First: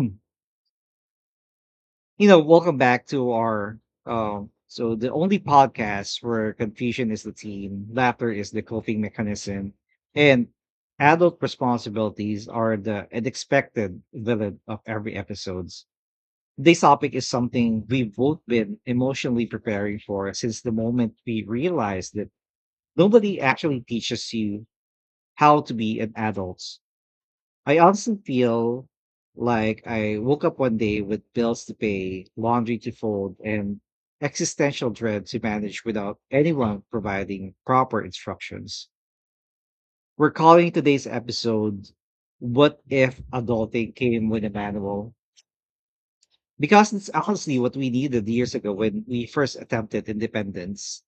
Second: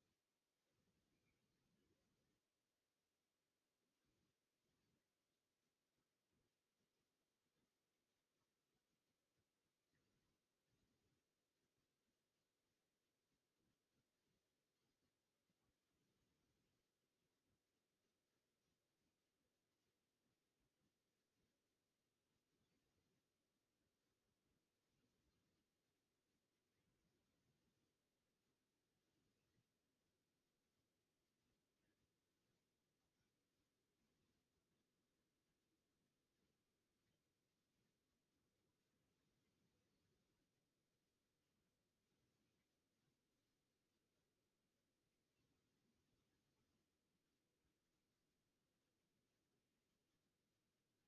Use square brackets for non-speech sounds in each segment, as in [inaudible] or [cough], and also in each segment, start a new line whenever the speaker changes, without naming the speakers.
Hmm. Welcome back to our the only podcast where confusion is the theme, laughter is the coping mechanism, and adult responsibilities are the unexpected villain of every episodes. This topic is something we've both been emotionally preparing for since the moment we realized that nobody actually teaches you how to be an adult. I honestly feel like I woke up one day with bills to pay, laundry to fold, and existential dread to manage without anyone providing proper instructions. We're calling today's episode What If Adulting Came with a Manual? Because it's honestly what we needed years ago when we first attempted independence.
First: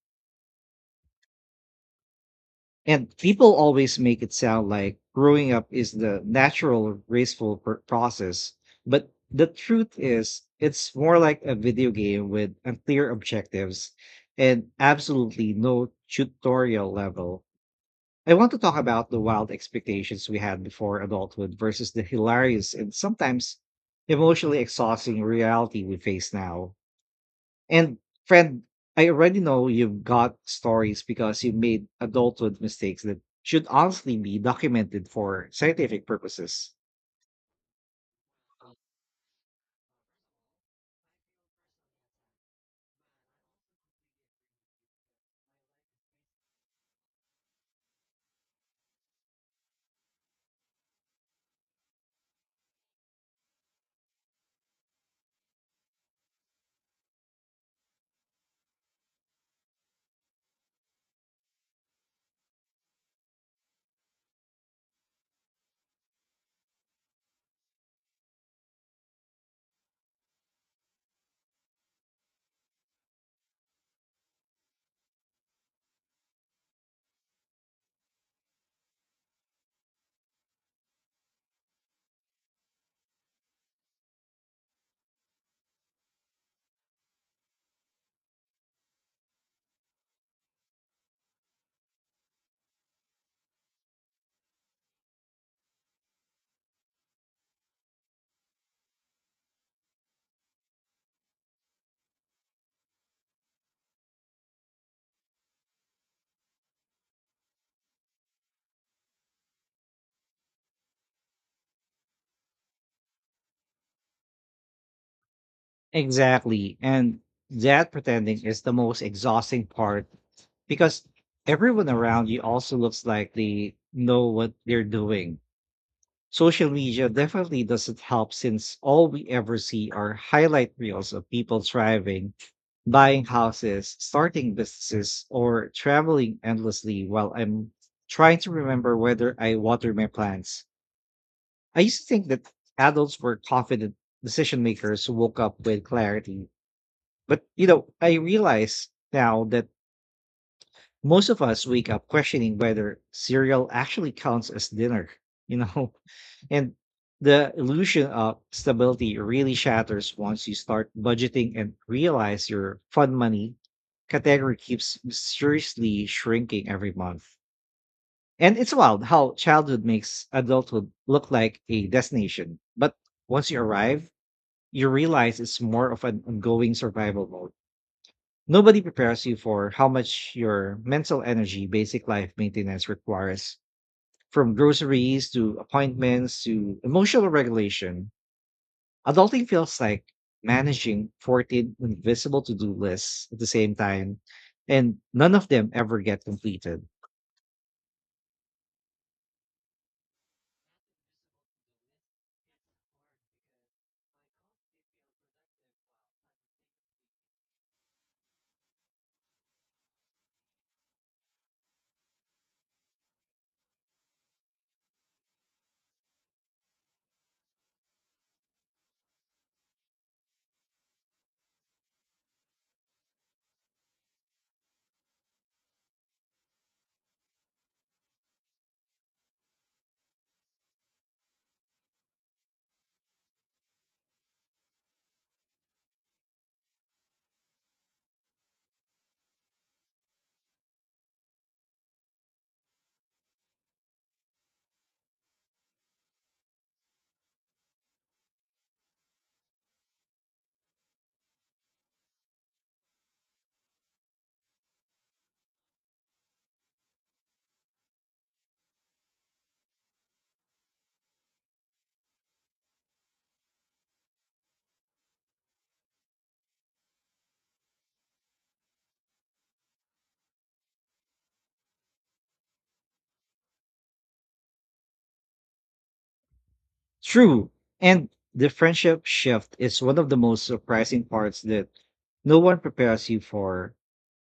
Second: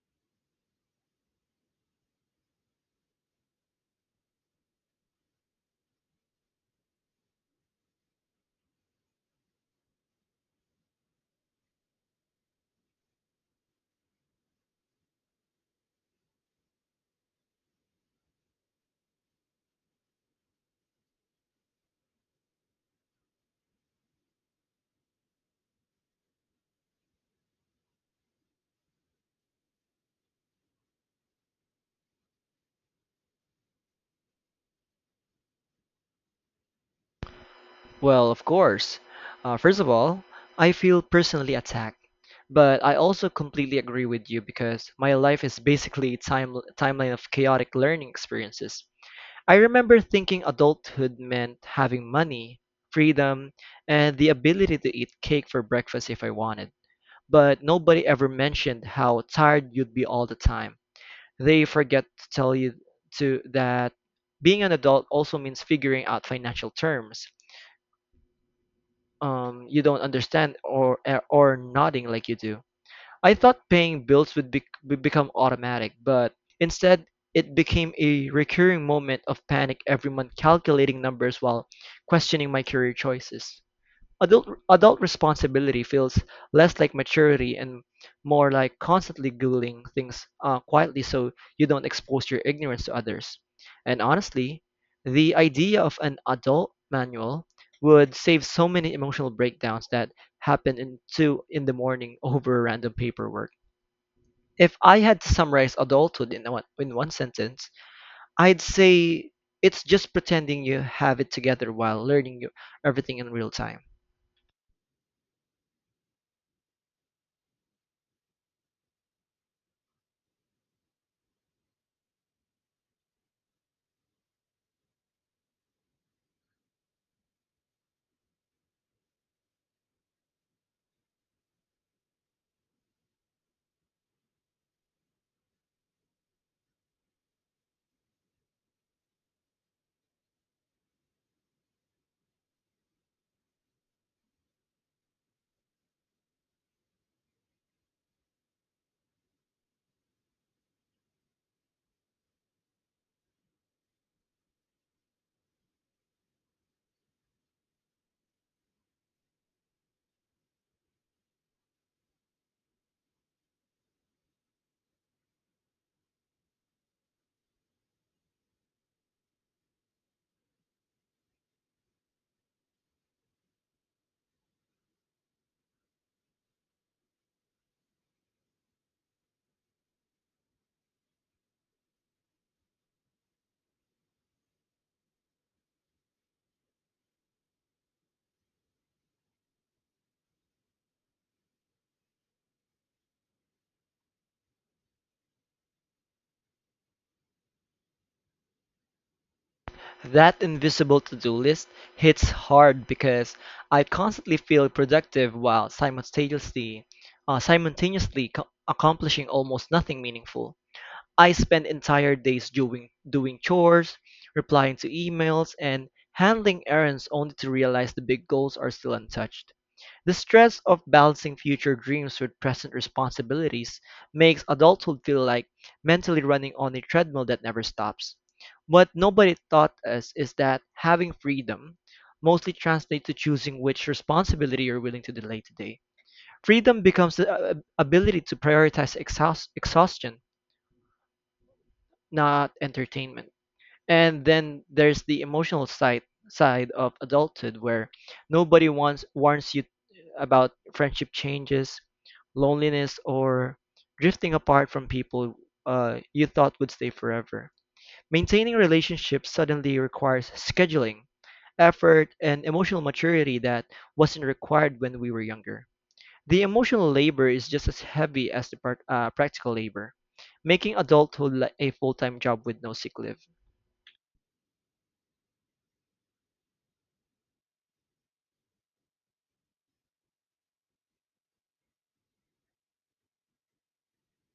And people always make it sound like growing up is the natural, graceful process. But the truth is, it's more like a video game with unclear objectives and absolutely no tutorial level. I want to talk about the wild expectations we had before adulthood versus the hilarious and sometimes emotionally exhausting reality we face now. And friend, I already know you've got stories because you made adulthood mistakes that should honestly be documented for scientific purposes.
Well, of course. First of all, I feel personally attacked, but I also completely agree with you because my life is basically a timeline of chaotic learning experiences. I remember thinking adulthood meant having money, freedom, and the ability to eat cake for breakfast if I wanted. But nobody ever mentioned how tired you'd be all the time. They forget to tell you to that being an adult also means figuring out financial terms you don't understand or or nodding like you do. I thought paying bills would become automatic, but instead it became a recurring moment of panic every month calculating numbers while questioning my career choices. Adult responsibility feels less like maturity and more like constantly googling things quietly so you don't expose your ignorance to others. And honestly, the idea of an adult manual would save so many emotional breakdowns that happen in two in the morning [laughs] over random paperwork. If I had to summarize adulthood in one sentence, I'd say it's just pretending you have it together while learning everything in real time.
Exactly. And that pretending is the most exhausting part because everyone around you also looks like they know what they're doing. Social media definitely doesn't help since all we ever see are highlight reels of people thriving, buying houses, starting businesses, or traveling endlessly while I'm trying to remember whether I water my plants. I used to think that adults were confident decision makers who woke up with clarity. But, you know, I realize now that most of us wake up questioning whether cereal actually counts as dinner, [laughs] you know? And the illusion of stability really shatters once you start budgeting and realize your fund money category keeps mysteriously shrinking every month. And it's wild how childhood makes adulthood look like a destination. But once you arrive, you realize it's more of an ongoing survival mode. Nobody prepares you for how much your mental energy, basic life maintenance requires, from groceries to appointments to emotional regulation. Adulting feels like managing 14 invisible to do lists at the same time, and none of them ever get completed.
That invisible to do list hits hard because I constantly feel productive while simultaneously accomplishing almost nothing meaningful. I spend entire days doing chores, replying to emails, and handling errands only to realize the big goals are still untouched. The stress of balancing future dreams with present responsibilities makes adulthood feel like mentally running on a treadmill that never stops. What nobody taught us is that having freedom mostly translates to choosing which responsibility you're willing to delay today. Freedom becomes the ability to prioritize exhaustion, not entertainment. And then there's the emotional side of adulthood where nobody wants warns you about friendship changes, loneliness, or drifting apart from people you thought would stay forever. Maintaining relationships suddenly requires scheduling, effort, and emotional maturity that wasn't required when we were younger. The emotional labor is just as heavy as the practical labor, making adulthood like a full-time job with no sick leave.
True. And the friendship shift is one of the most surprising parts that no one prepares you for.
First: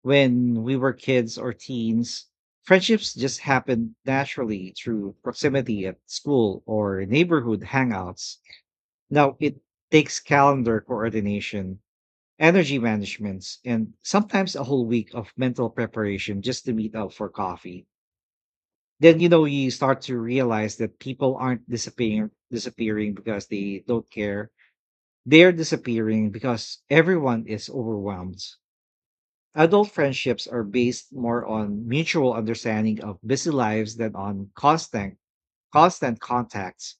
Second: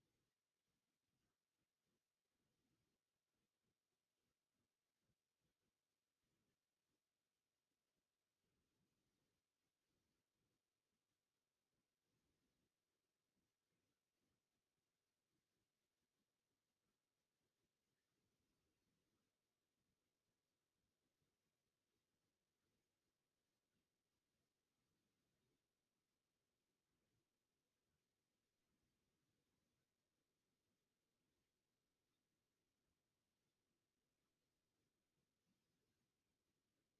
When we were kids or teens, friendships just happen naturally through proximity at school or neighborhood hangouts. Now it takes calendar coordination, energy managements, and sometimes a whole week of mental preparation just to meet up for coffee. Then you know you start to realize that people aren't disappearing because they don't care, they're disappearing because everyone is overwhelmed. Adult friendships are based more on mutual understanding of busy lives than on constant contacts.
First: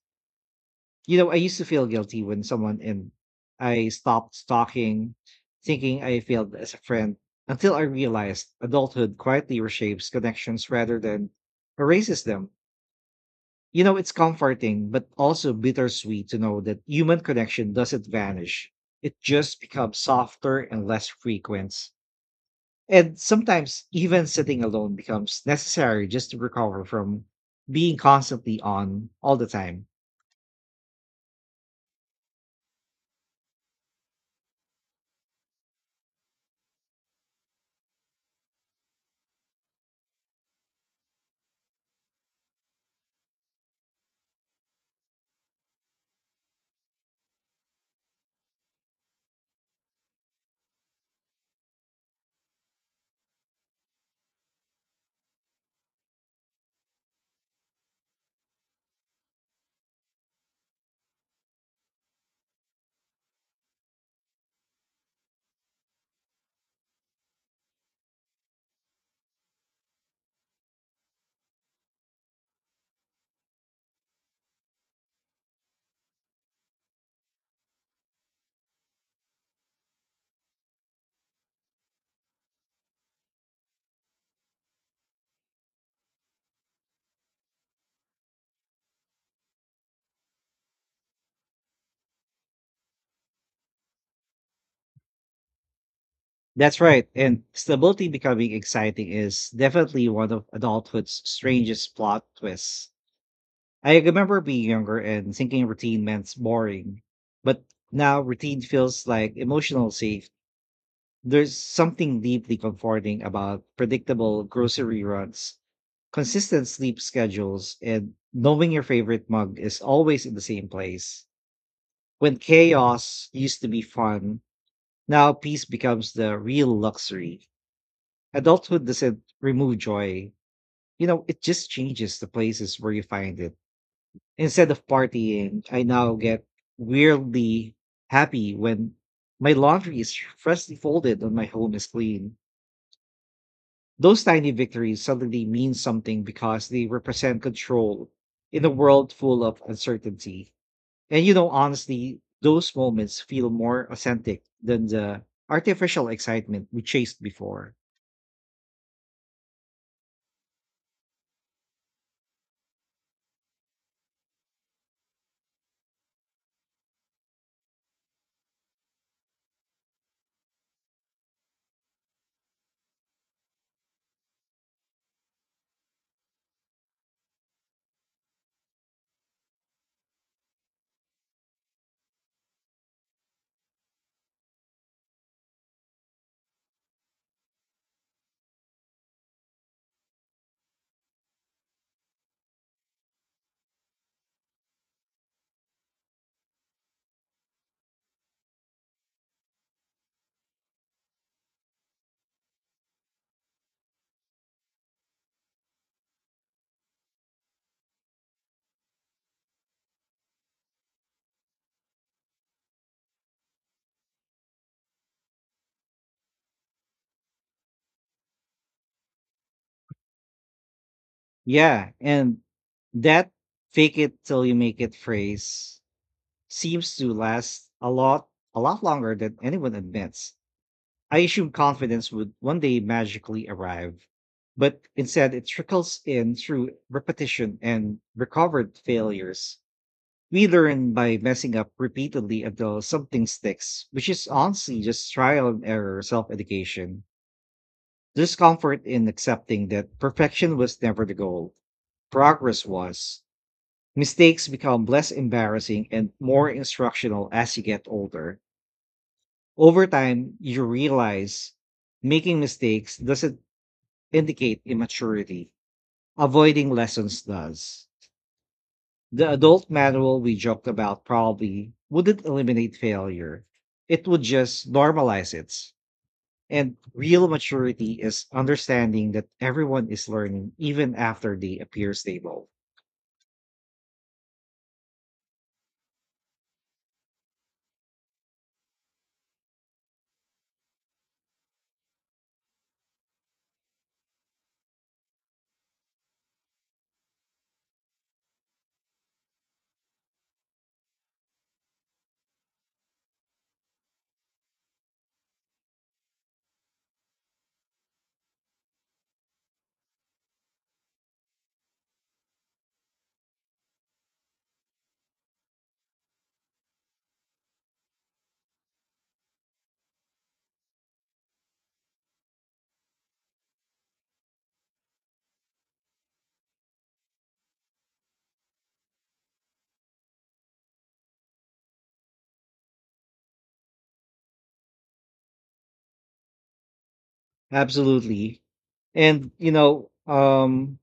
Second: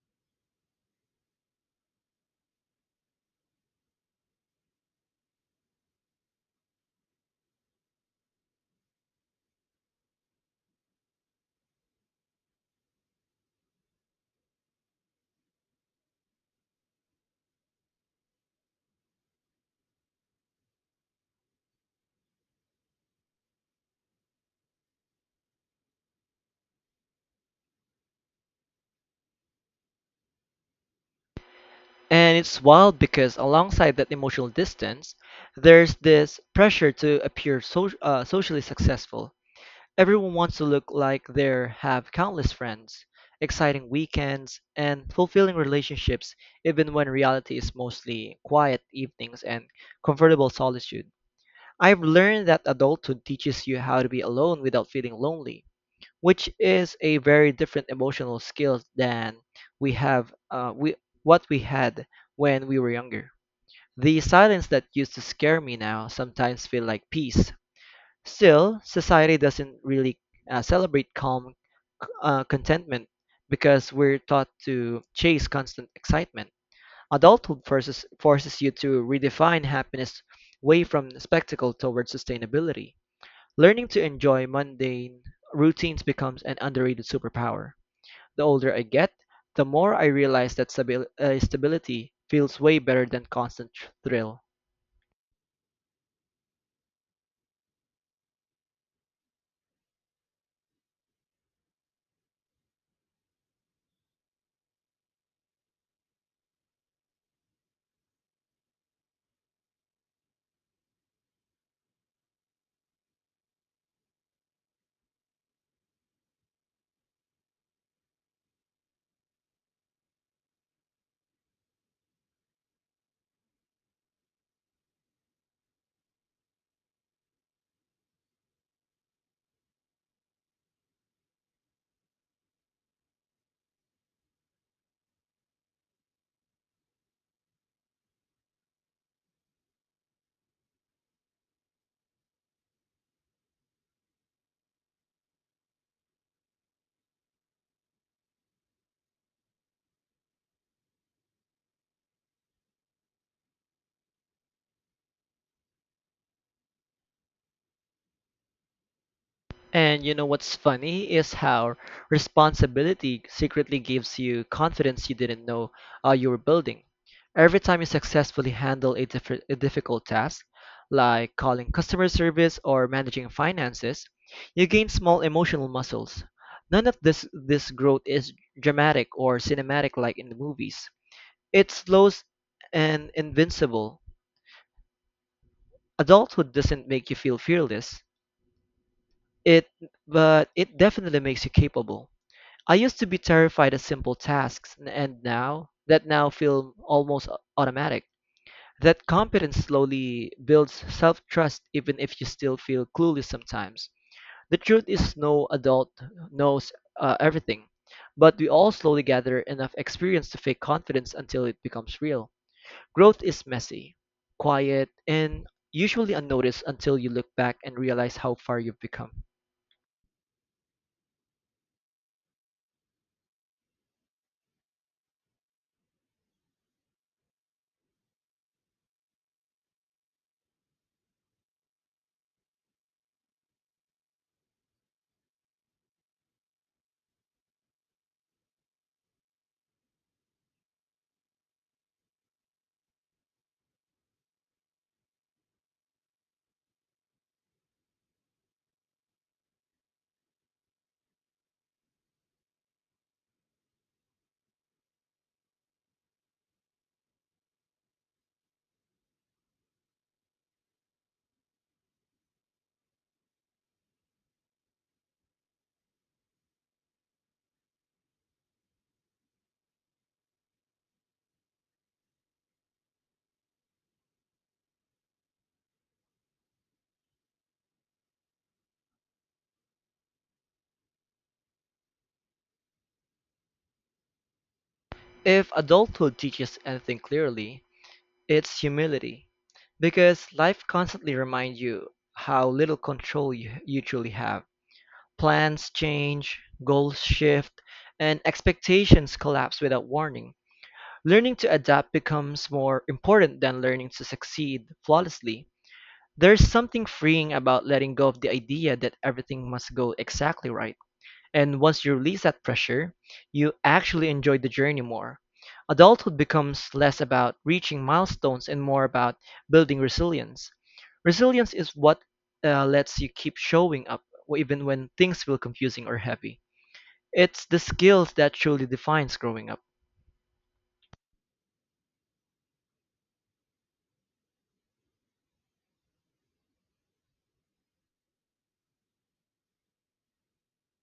You know, I used to feel guilty when someone and I stopped talking, thinking I failed as a friend, until I realized adulthood quietly reshapes connections rather than erases them. You know, it's comforting, but also bittersweet to know that human connection doesn't vanish. It just becomes softer and less frequent. And sometimes even sitting alone becomes necessary just to recover from being constantly on all the time.
And it's wild because alongside that emotional distance, there's this pressure to appear socially successful. Everyone wants to look like they have countless friends, exciting weekends, and fulfilling relationships, even when reality is mostly quiet evenings and comfortable solitude. I've learned that adulthood teaches you how to be alone without feeling lonely which is a very different emotional skill than we have we what we had when we were younger. The silence that used to scare me now sometimes feel like peace. Still, society doesn't really celebrate calm contentment because we're taught to chase constant excitement. Adulthood forces you to redefine happiness away from spectacle toward sustainability. Learning to enjoy mundane routines becomes an underrated superpower. The older I get, the more I realize that stability feels way better than constant thrill.
That's right. And stability becoming exciting is definitely one of adulthood's strangest plot twists. I remember being younger and thinking routine meant boring, but now routine feels like emotional safe. There's something deeply comforting about predictable grocery runs, consistent sleep schedules, and knowing your favorite mug is always in the same place. When chaos used to be fun, now peace becomes the real luxury. Adulthood doesn't remove joy. You know, it just changes the places where you find it. Instead of partying, I now get weirdly happy when my laundry is [laughs] freshly folded and my home is clean. Those tiny victories suddenly mean something because they represent control in a world full of uncertainty. And you know, honestly, those moments feel more authentic than the artificial excitement we chased before.
And you know what's funny is how responsibility secretly gives you confidence you didn't know you were building. Every time you successfully handle a difficult task, like calling customer service or managing finances, you gain small emotional muscles. None of this growth is dramatic or cinematic like in the movies. It's slow and invincible. Adulthood doesn't make you feel fearless. It but it definitely makes you capable. I used to be terrified at simple tasks, and now that now feel almost automatic. That competence slowly builds self-trust even if you still feel clueless sometimes. The truth is no adult knows everything, but we all slowly gather enough experience to fake confidence until it becomes real. Growth is messy, quiet, and usually unnoticed until you look back and realize how far you've become.
Yeah, and that fake it till you make it phrase seems to last a lot longer than anyone admits. I assumed confidence would one day magically arrive, but instead it trickles in through repetition and recovered failures. We learn by messing up repeatedly until something sticks, which is honestly just trial and error self education. There's comfort in accepting that perfection was never the goal, progress was. Mistakes become less embarrassing and more instructional as you get older. Over time, you realize making mistakes doesn't indicate immaturity, avoiding lessons does. The adult manual we joked about probably wouldn't eliminate failure, it would just normalize it. And real maturity is understanding that everyone is learning even after they appear stable.
If adulthood teaches anything clearly, it's humility, because life constantly reminds you how little control you truly have. Plans change, goals shift, and expectations collapse without warning. Learning to adapt becomes more important than learning to succeed flawlessly. There's something freeing about letting go of the idea that everything must go exactly right. And once you release that pressure, you actually enjoy the journey more. Adulthood becomes less about reaching milestones and more about building resilience. Resilience is what lets you keep showing up even when things feel confusing or heavy. It's the skills that truly defines growing up.
Absolutely. And, you know,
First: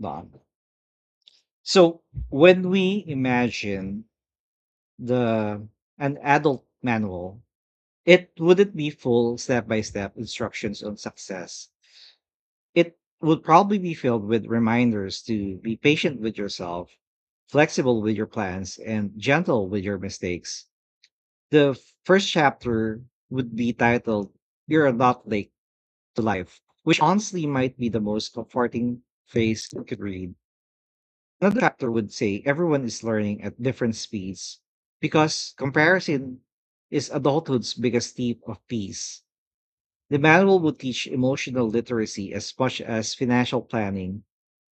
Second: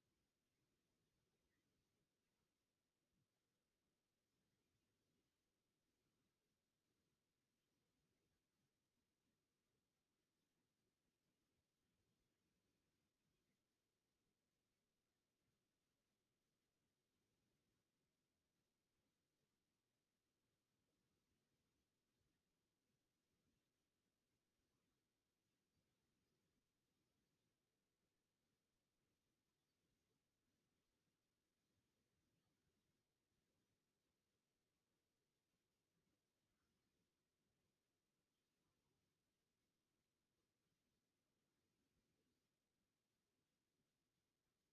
Don, So when we imagine the an adult manual, it wouldn't be full step-by-step instructions on success. It would probably be filled with reminders to be patient with yourself, flexible with your plans, and gentle with your mistakes. The first chapter would be titled You're Not Late to Life, which honestly might be the most comforting phrase you could read. Another factor would say everyone is learning at different speeds because comparison is adulthood's biggest thief of peace. The manual would teach emotional literacy as much as financial planning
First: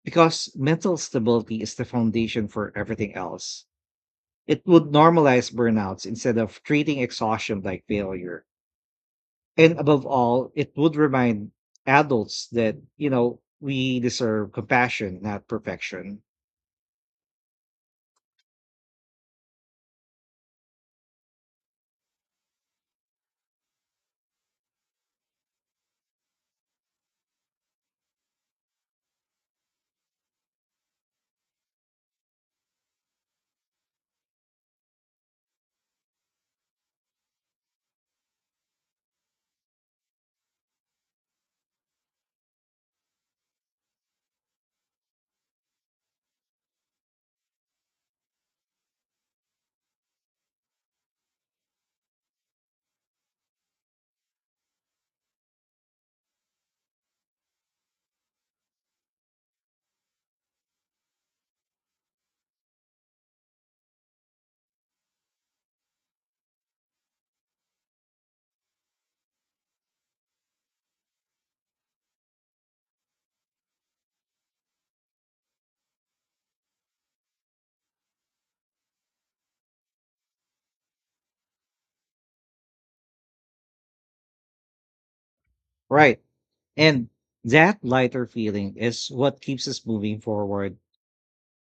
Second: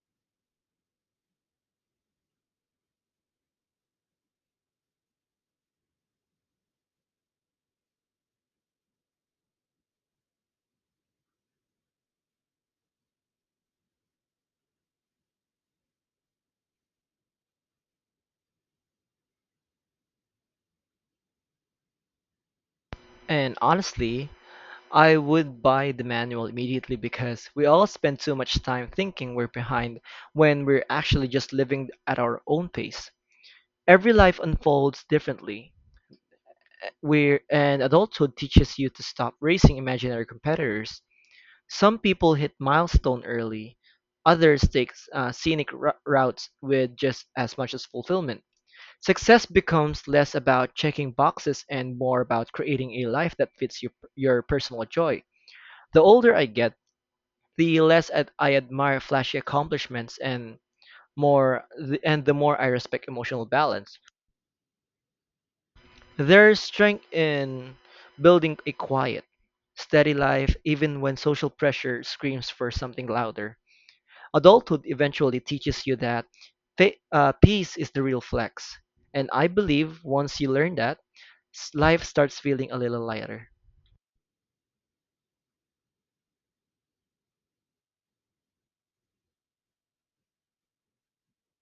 because mental stability is the foundation for everything else. It would normalize burnouts instead of treating exhaustion like failure. And above all, it would remind adults that, you know, we deserve compassion, not perfection.
And honestly, I would buy the manual immediately because we all spend too much time thinking we're behind when we're actually just living at our own pace. Every life unfolds differently, Where and adulthood teaches you to stop racing imaginary competitors. Some people hit milestone early, others take scenic routes with just as much as fulfillment. Success becomes less about checking boxes and more about creating a life that fits your personal joy. The older I get, the I admire flashy accomplishments and the more I respect emotional balance. There is strength in building a quiet, steady life even when social pressure screams for something louder. Adulthood eventually teaches you that peace is the real flex. And I believe once you learn that, life starts feeling a little lighter.
Right. And that lighter feeling is what keeps us moving forward,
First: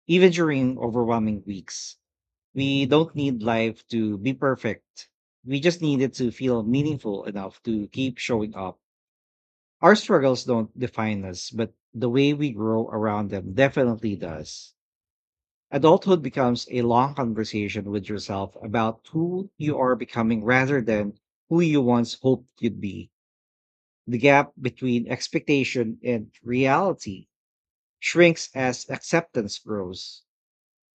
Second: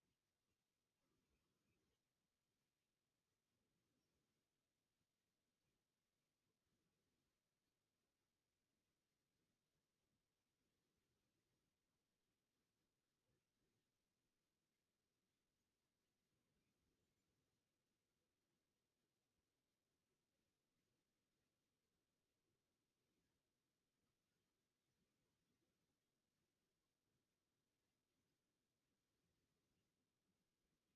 even during overwhelming weeks. We don't need life to be perfect. We just need it to feel meaningful enough to keep showing up. Our struggles don't define us, but the way we grow around them definitely does. Adulthood becomes a long conversation with yourself about who you are becoming rather than who you once hoped you'd be. The gap between expectation and reality shrinks as acceptance grows.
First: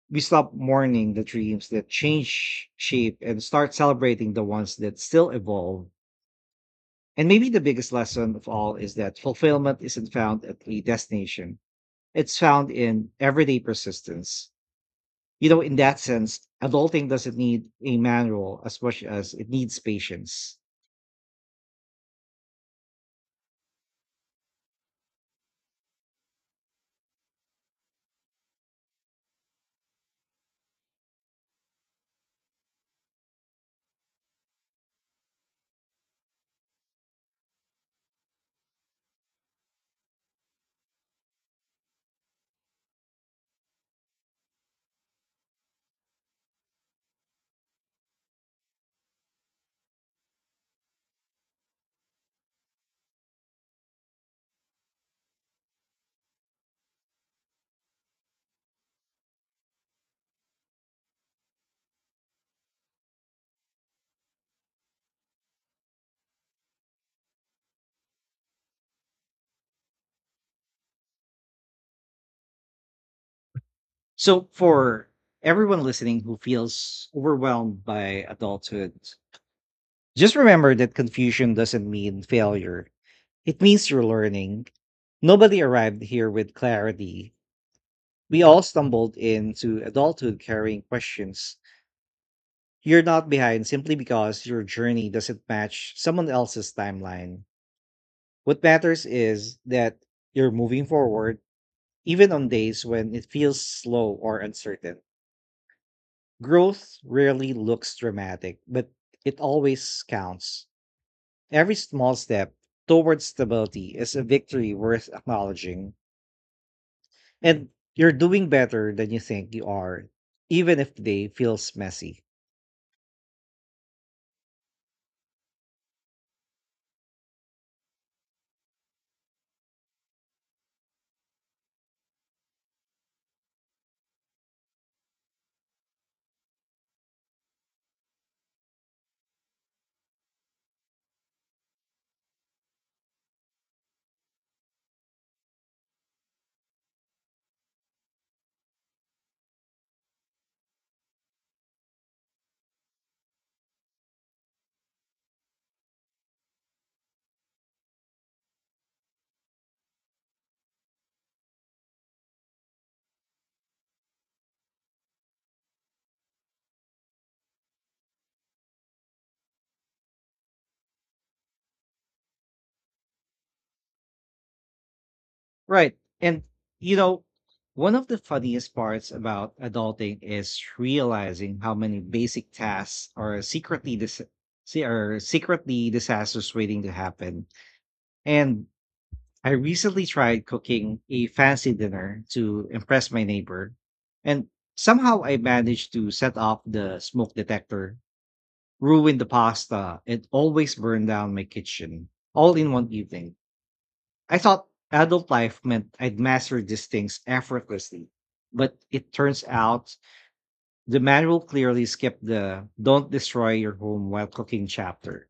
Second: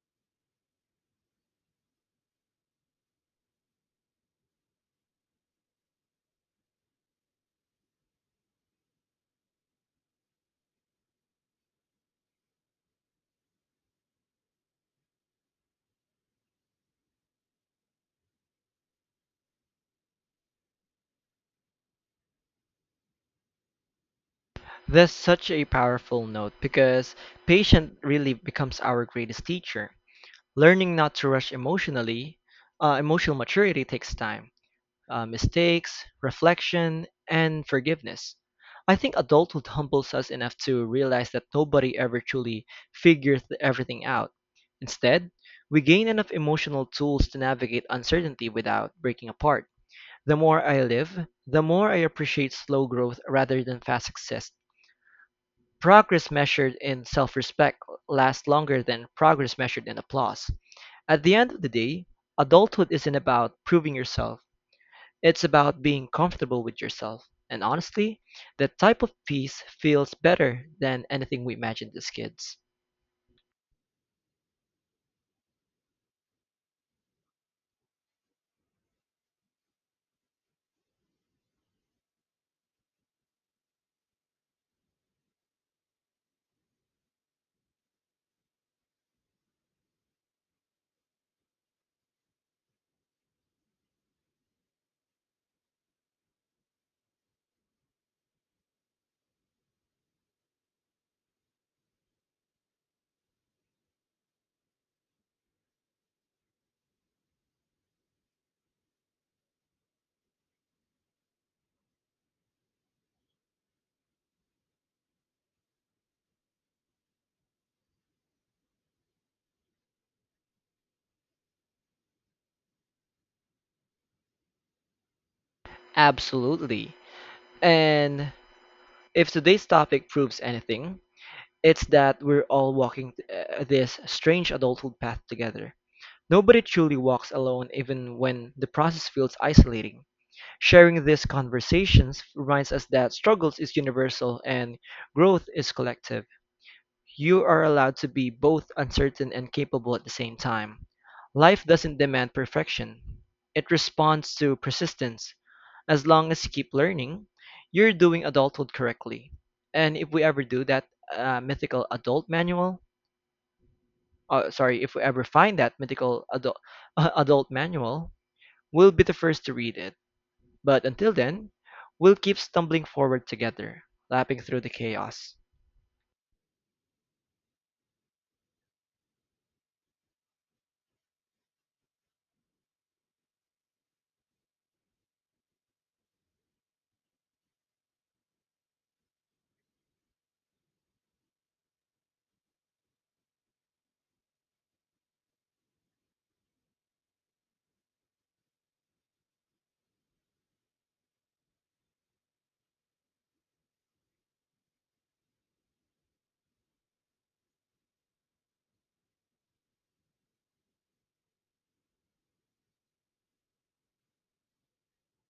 We stop mourning the dreams that change shape and start celebrating the ones that still evolve. And maybe the biggest lesson of all is that fulfillment isn't found at a destination, it's found in everyday persistence. You know, in that sense, adulting doesn't need a manual as much as it needs patience.
That's such a powerful note because patient really becomes our greatest teacher. Learning not to rush emotional maturity takes time, mistakes, reflection, and forgiveness. I think adulthood humbles us enough to realize that nobody ever truly figures everything out. Instead, we gain enough emotional tools to navigate uncertainty without breaking apart. The more I live, the more I appreciate slow growth rather than fast success. Progress measured in self-respect lasts longer than progress measured in applause. At the end of the day, adulthood isn't about proving yourself. It's about being comfortable with yourself. And honestly, that type of peace feels better than anything we imagined as kids.
So, for everyone listening who feels overwhelmed by adulthood, just remember that confusion doesn't mean failure. It means you're learning. Nobody arrived here with clarity. We all stumbled into adulthood carrying questions. You're not behind simply because your journey doesn't match someone else's timeline. What matters is that you're moving forward, even on days when it feels slow or uncertain. Growth rarely looks dramatic, but it always counts. Every small step towards stability is a victory worth acknowledging. And you're doing better than you think you are, even if they feels messy.
Absolutely. And if today's topic proves anything, it's that we're all walking this strange adulthood path together. Nobody truly walks alone, even when the process feels isolating. Sharing these conversations reminds us that struggles is universal and growth is collective. You are allowed to be both uncertain and capable at the same time. Life doesn't demand perfection, it responds to persistence. As long as you keep learning, you're doing adulthood correctly. And if we ever do that mythical adult manual, sorry, if we ever find that mythical adult, [laughs] adult manual, we'll be the first to read it. But until then, we'll keep stumbling forward together, lapping through the chaos.
Right. And you know, one of the funniest parts about adulting is realizing how many basic tasks are secretly dis- see are secretly disasters waiting to happen. And I recently tried cooking a fancy dinner to impress my neighbor, and somehow I managed to set off the smoke detector, ruined the pasta, and always burned down my kitchen, all in one evening. I thought adult life meant I'd master these things effortlessly, but it turns out the manual clearly skipped the don't destroy your home while cooking chapter.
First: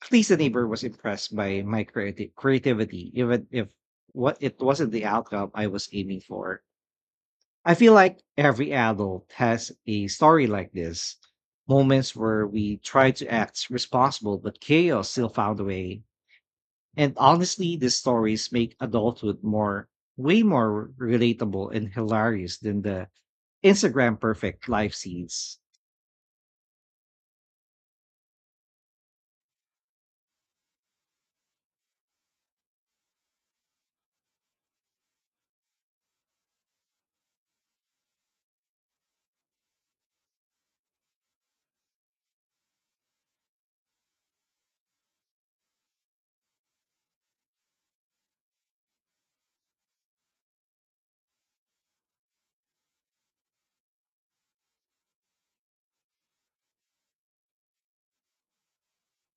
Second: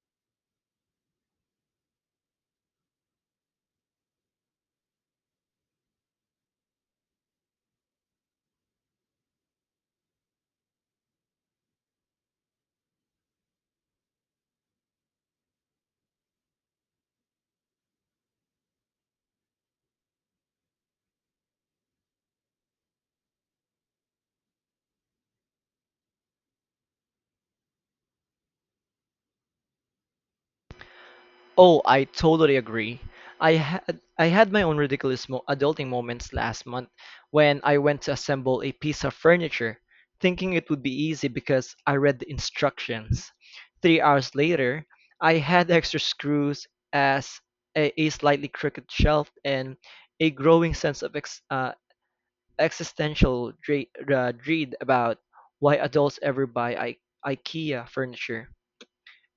At least the neighbor was impressed by my creativity, even if what it wasn't the outcome I was aiming for. I feel like every adult has a story like this. Moments where we tried to act responsible, but chaos still found a way. And honestly, these stories make adulthood more, way more relatable and hilarious than the Instagram perfect life scenes.
Oh, I totally agree. I had my own ridiculous adulting moments last month when I went to assemble a piece of furniture, thinking it would be easy because I read the instructions. 3 hours later, I had extra screws as a slightly crooked shelf and a growing sense of existential dread about why adults ever buy IKEA furniture.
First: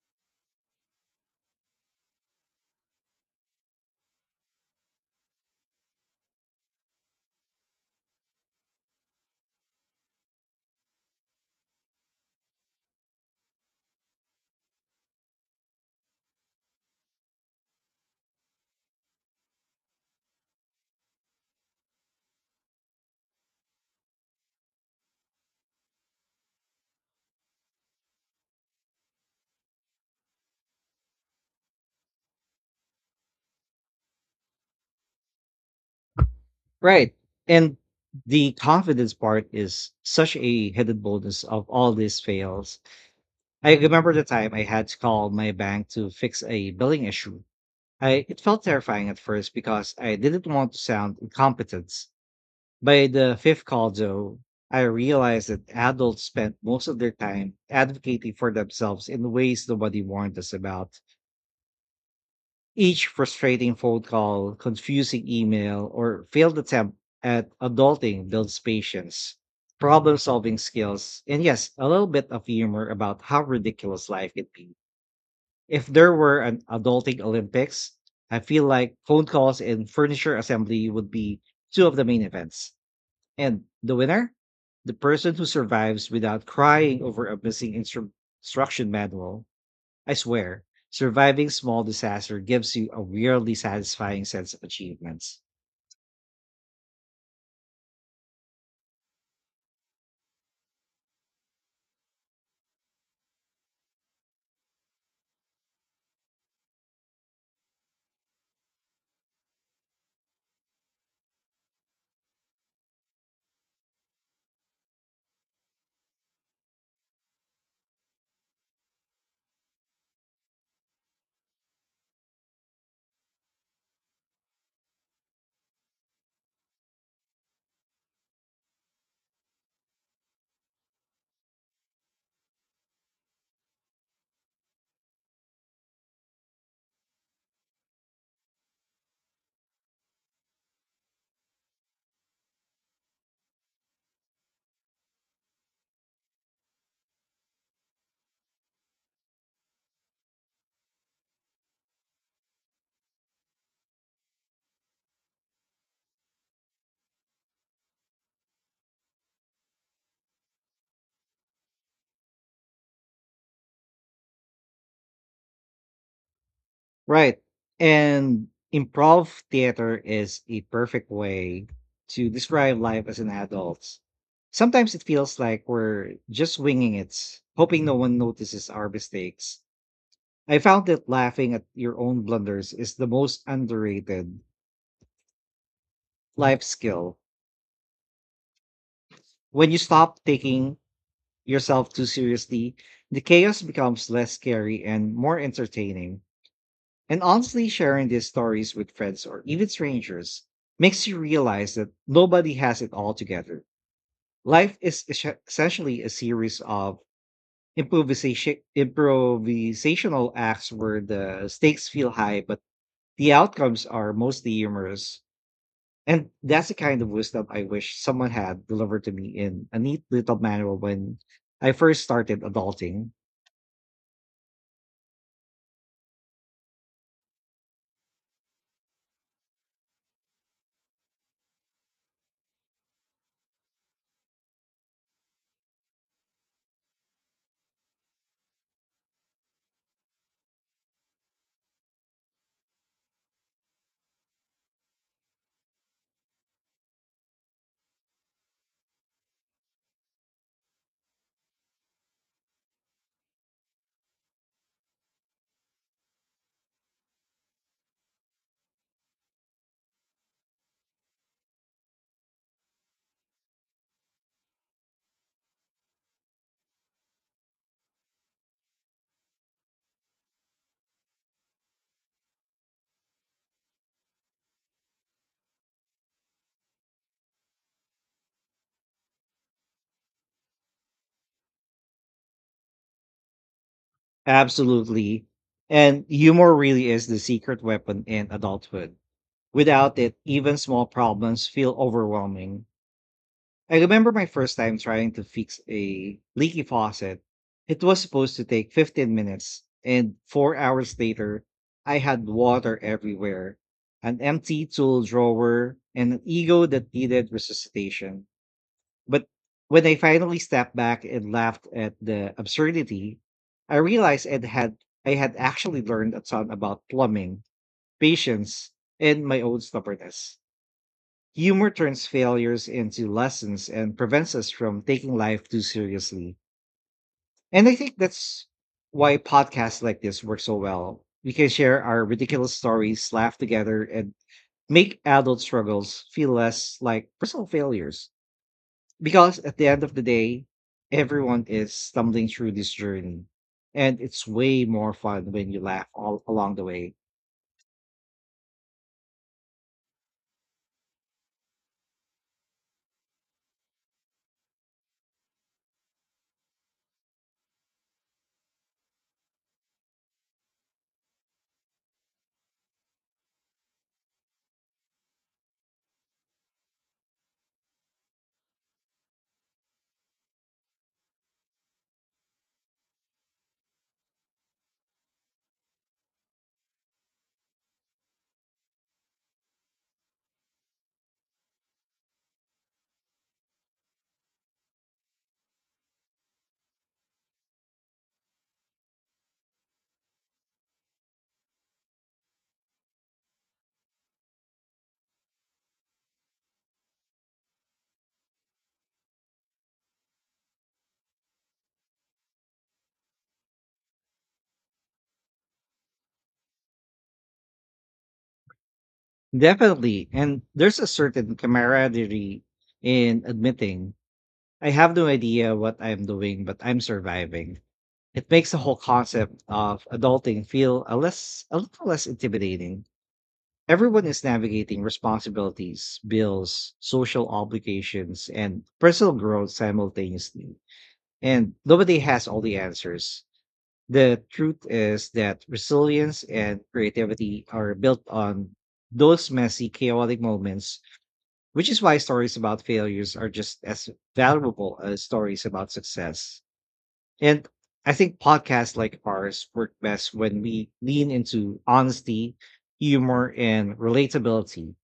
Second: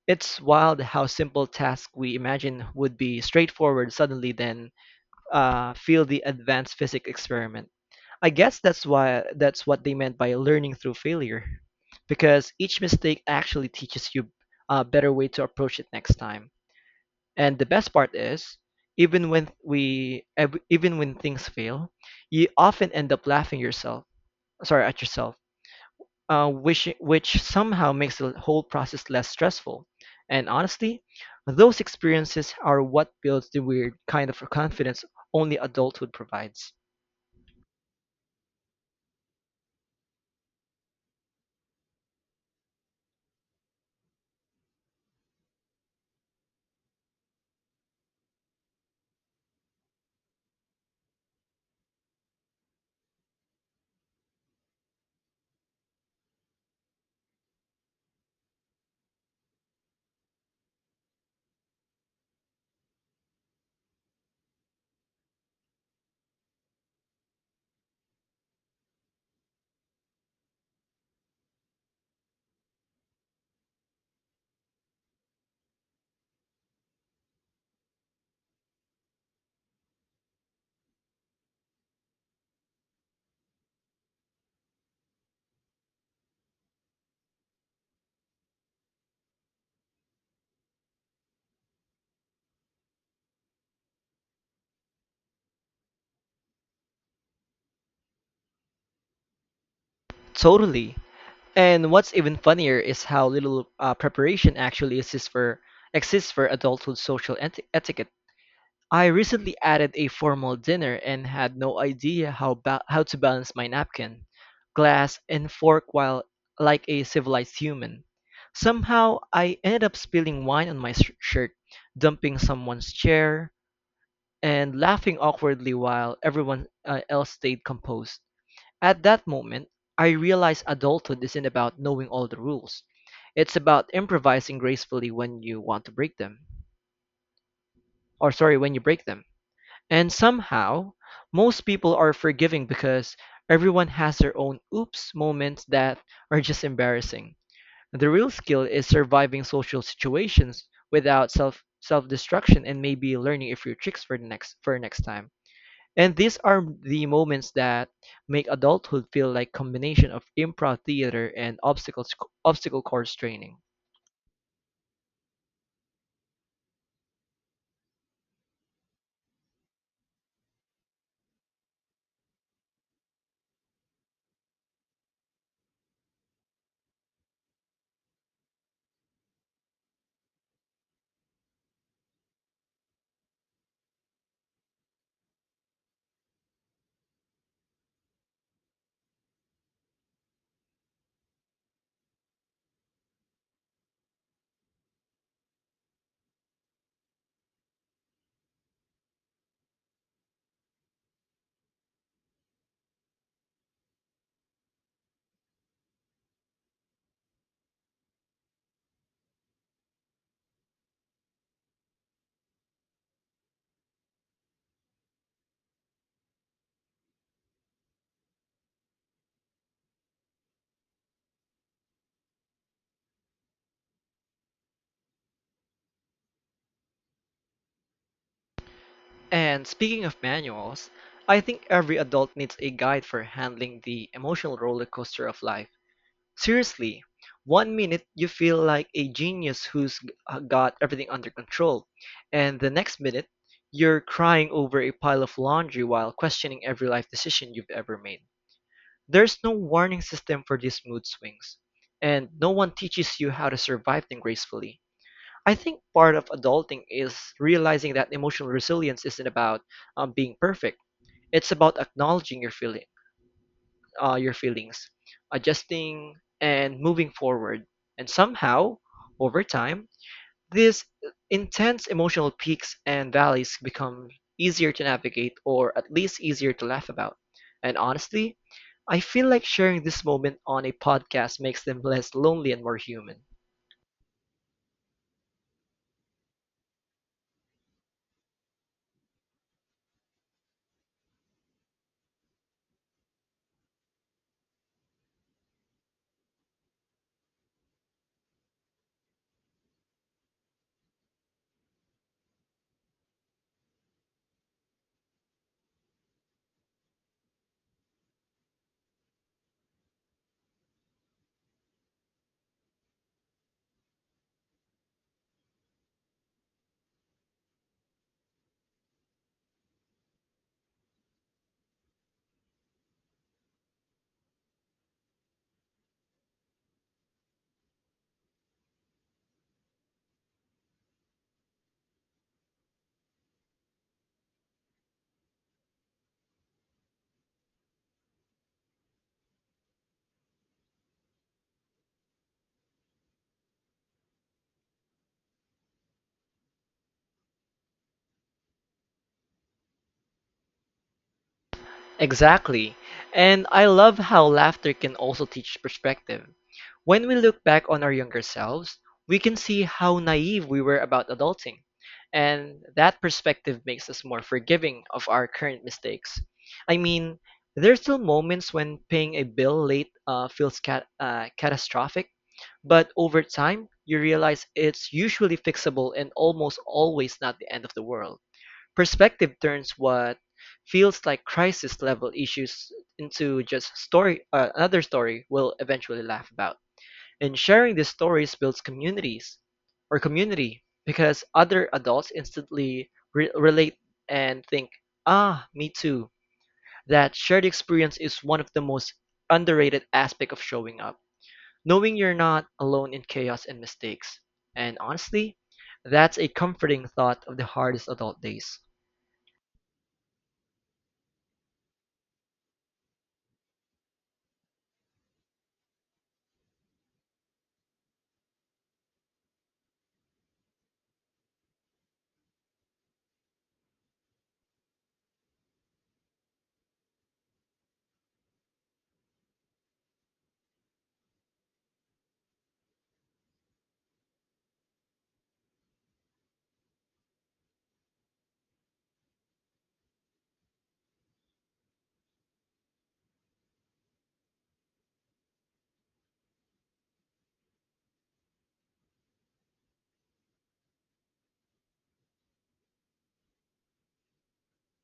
It's wild how simple tasks we imagine would be straightforward suddenly then feel the advanced physics experiment. I guess that's what they meant by learning through failure, because each mistake actually teaches you a better way to approach it next time. And the best part is, even when even when things fail, you often end up laughing yourself. Sorry, at yourself which somehow makes the whole process less stressful. And honestly, those experiences are what builds the weird kind of confidence only adulthood provides.
Right. And the confidence part is such a hidden bonus of all these fails. I remember the time I had to call my bank to fix a billing issue. I It felt terrifying at first because I didn't want to sound incompetent. By the fifth call, though, I realized that adults spent most of their time advocating for themselves in ways nobody warned us about. Each frustrating phone call, confusing email, or failed attempt at adulting builds patience, problem solving skills, and yes, a little bit of humor about how ridiculous life can be. If there were an adulting Olympics, I feel like phone calls and furniture assembly would be two of the main events. And the winner? The person who survives without crying over a missing instruction manual. I swear, surviving small disaster gives you a weirdly satisfying sense of achievements.
Totally. And what's even funnier is how little preparation actually exists for adulthood social etiquette. I recently added a formal dinner and had no idea how to balance my napkin, glass, and fork while like a civilized human. Somehow I ended up spilling wine on my shirt, dumping someone's chair, and laughing awkwardly while everyone else stayed composed. At that moment, I realized adulthood isn't about knowing all the rules. It's about improvising gracefully when you want to break them. Or sorry, when you break them. And somehow, most people are forgiving because everyone has their own oops moments that are just embarrassing. The real skill is surviving social situations without self-destruction and maybe learning a few tricks for the next for next time. And these are the moments that make adulthood feel like combination of improv theater and obstacle course training.
Right. And improv theater is a perfect way to describe life as an adult. Sometimes it feels like we're just winging it, hoping no one notices our mistakes. I found that laughing at your own blunders is the most underrated life skill. When you stop taking yourself too seriously, the chaos becomes less scary and more entertaining. And honestly, sharing these stories with friends or even strangers makes you realize that nobody has it all together. Life is essentially a series of improvisational acts where the stakes feel high, but the outcomes are mostly humorous. And that's the kind of wisdom I wish someone had delivered to me in a neat little manual when I first started adulting.
And speaking of manuals, I think every adult needs a guide for handling the emotional roller coaster of life. Seriously, one minute you feel like a genius who's got everything under control, and the next minute you're crying over a pile of laundry while questioning every life decision you've ever made. There's no warning system for these mood swings, and no one teaches you how to survive them gracefully. I think part of adulting is realizing that emotional resilience isn't about being perfect. It's about acknowledging your feelings, adjusting, and moving forward. And somehow, over time, these intense emotional peaks and valleys become easier to navigate or at least easier to laugh about. And honestly, I feel like sharing this moment on a podcast makes them less lonely and more human.
Absolutely. And humor really is the secret weapon in adulthood. Without it, even small problems feel overwhelming. I remember my first time trying to fix a leaky faucet. It was supposed to take 15 minutes, and 4 hours later, I had water everywhere, an empty tool drawer, and an ego that needed resuscitation. But when I finally stepped back and laughed at the absurdity, I realized it had I had actually learned a ton about plumbing, patience, and my own stubbornness. Humor turns failures into lessons and prevents us from taking life too seriously. And I think that's why podcasts like this work so well. We can share our ridiculous stories, laugh together, and make adult struggles feel less like personal failures. Because at the end of the day, everyone is stumbling through this journey. And it's way more fun when you laugh all along the way.
Exactly. And I love how laughter can also teach perspective. When we look back on our younger selves, we can see how naive we were about adulting. And that perspective makes us more forgiving of our current mistakes. I mean, there's still moments when paying a bill late feels catastrophic, but over time, you realize it's usually fixable and almost always not the end of the world. Perspective turns what feels like crisis-level issues into just another story we'll eventually laugh about. And sharing these stories builds communities or community because other adults instantly relate and think, ah, me too. That shared experience is one of the most underrated aspect of showing up. Knowing you're not alone in chaos and mistakes. And honestly, that's a comforting thought of the hardest adult days.
Definitely. And there's a certain camaraderie in admitting I have no idea what I'm doing, but I'm surviving. It makes the whole concept of adulting feel a little less intimidating. Everyone is navigating responsibilities, bills, social obligations, and personal growth simultaneously. And nobody has all the answers. The truth is that resilience and creativity are built on those messy, chaotic moments, which is why stories about failures are just as valuable as stories about success. And I think podcasts like ours work best when we lean into honesty, humor, and relatability.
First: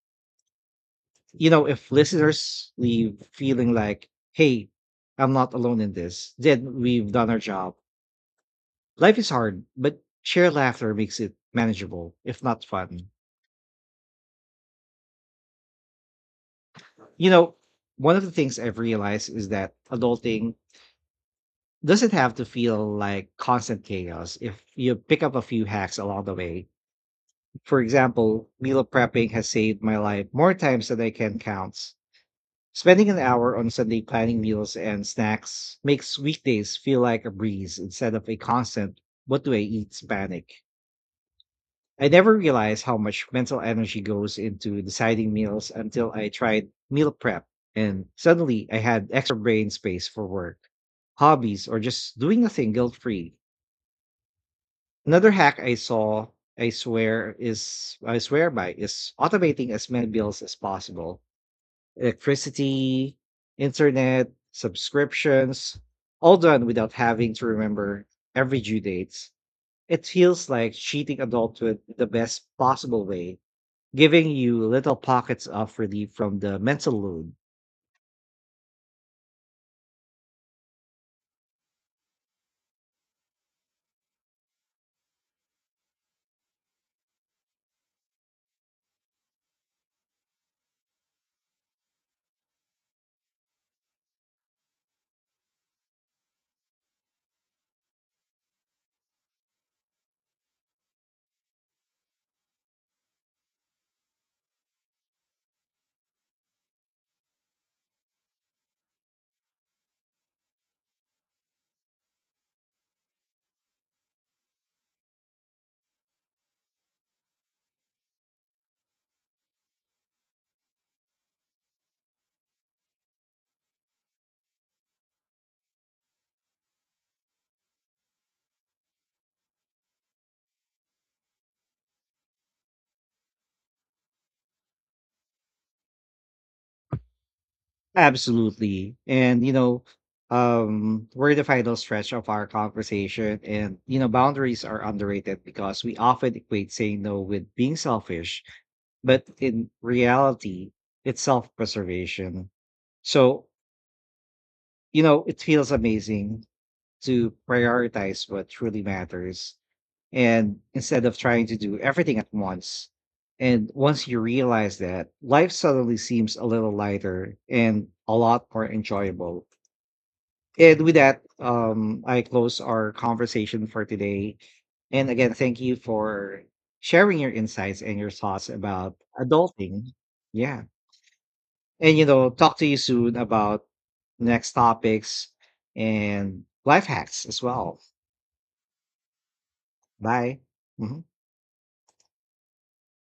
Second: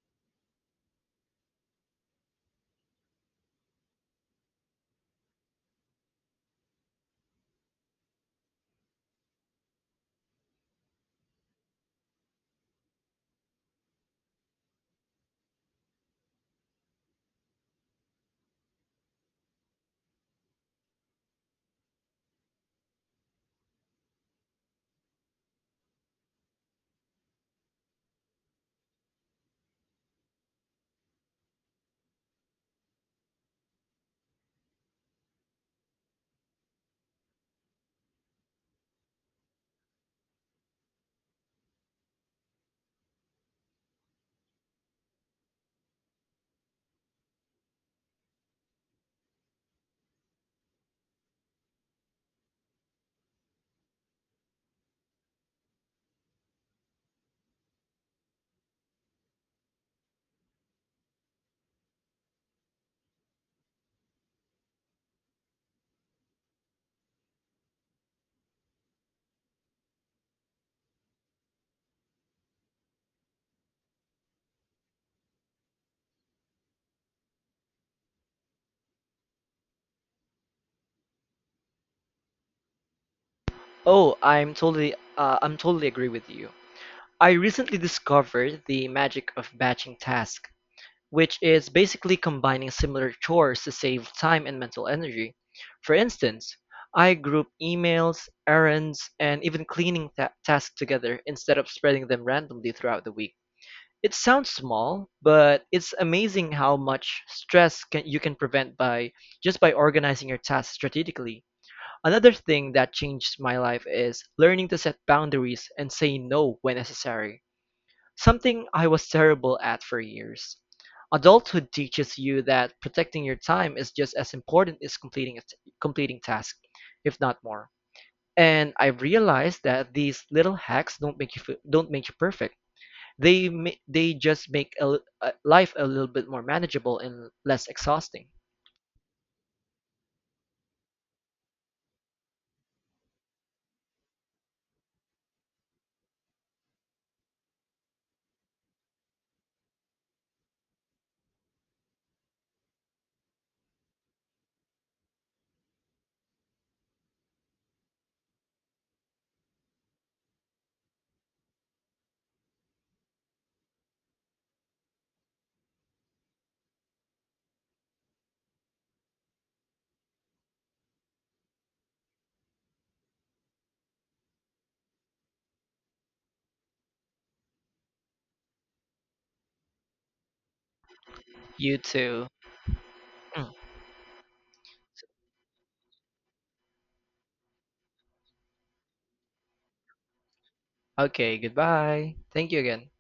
You know, if listeners leave feeling like, hey, I'm not alone in this, then we've done our job. Life is hard, but shared laughter makes it manageable, if not fun. You know, one of the things I've realized is that adulting doesn't have to feel like constant chaos if you pick up a few hacks along the way. For example, meal prepping has saved my life more times than I can count. Spending an hour on Sunday planning meals and snacks makes weekdays feel like a breeze instead of a constant, what do I eat panic. I never realized how much mental energy goes into deciding meals until I tried meal prep and suddenly I had extra brain space for work, hobbies, or just doing nothing guilt free. Another hack I saw, I swear, is I swear by is automating as many bills as possible. Electricity, internet, subscriptions, all done without having to remember every due date. It feels like cheating adulthood in the best possible way, giving you little pockets of relief from the mental load.
Oh, I'm totally agree with you. I recently discovered the magic of batching tasks, which is basically combining similar chores to save time and mental energy. For instance, I group emails, errands, and even cleaning tasks together instead of spreading them randomly throughout the week. It sounds small, but it's amazing how much you can prevent by just by organizing your tasks strategically. Another thing that changed my life is learning to set boundaries and say no when necessary, something I was terrible at for years. Adulthood teaches you that protecting your time is just as important as completing tasks, if not more. And I've realized that these little hacks don't make you perfect, they just make life a little bit more manageable and less exhausting.
Absolutely. And you know, we're in the final stretch of our conversation. And you know, boundaries are underrated because we often equate saying no with being selfish, but in reality, it's self-preservation. So, you know, it feels amazing to prioritize what truly matters and instead of trying to do everything at once. And once you realize that, life suddenly seems a little lighter and a lot more enjoyable. And with that, I close our conversation for today. And again, thank you for sharing your insights and your thoughts about adulting. Yeah.
You
And, you
too.
know, talk to you soon
Mm.
about next topics and life hacks as well. Bye. Mhm.
Okay, goodbye. Thank you again.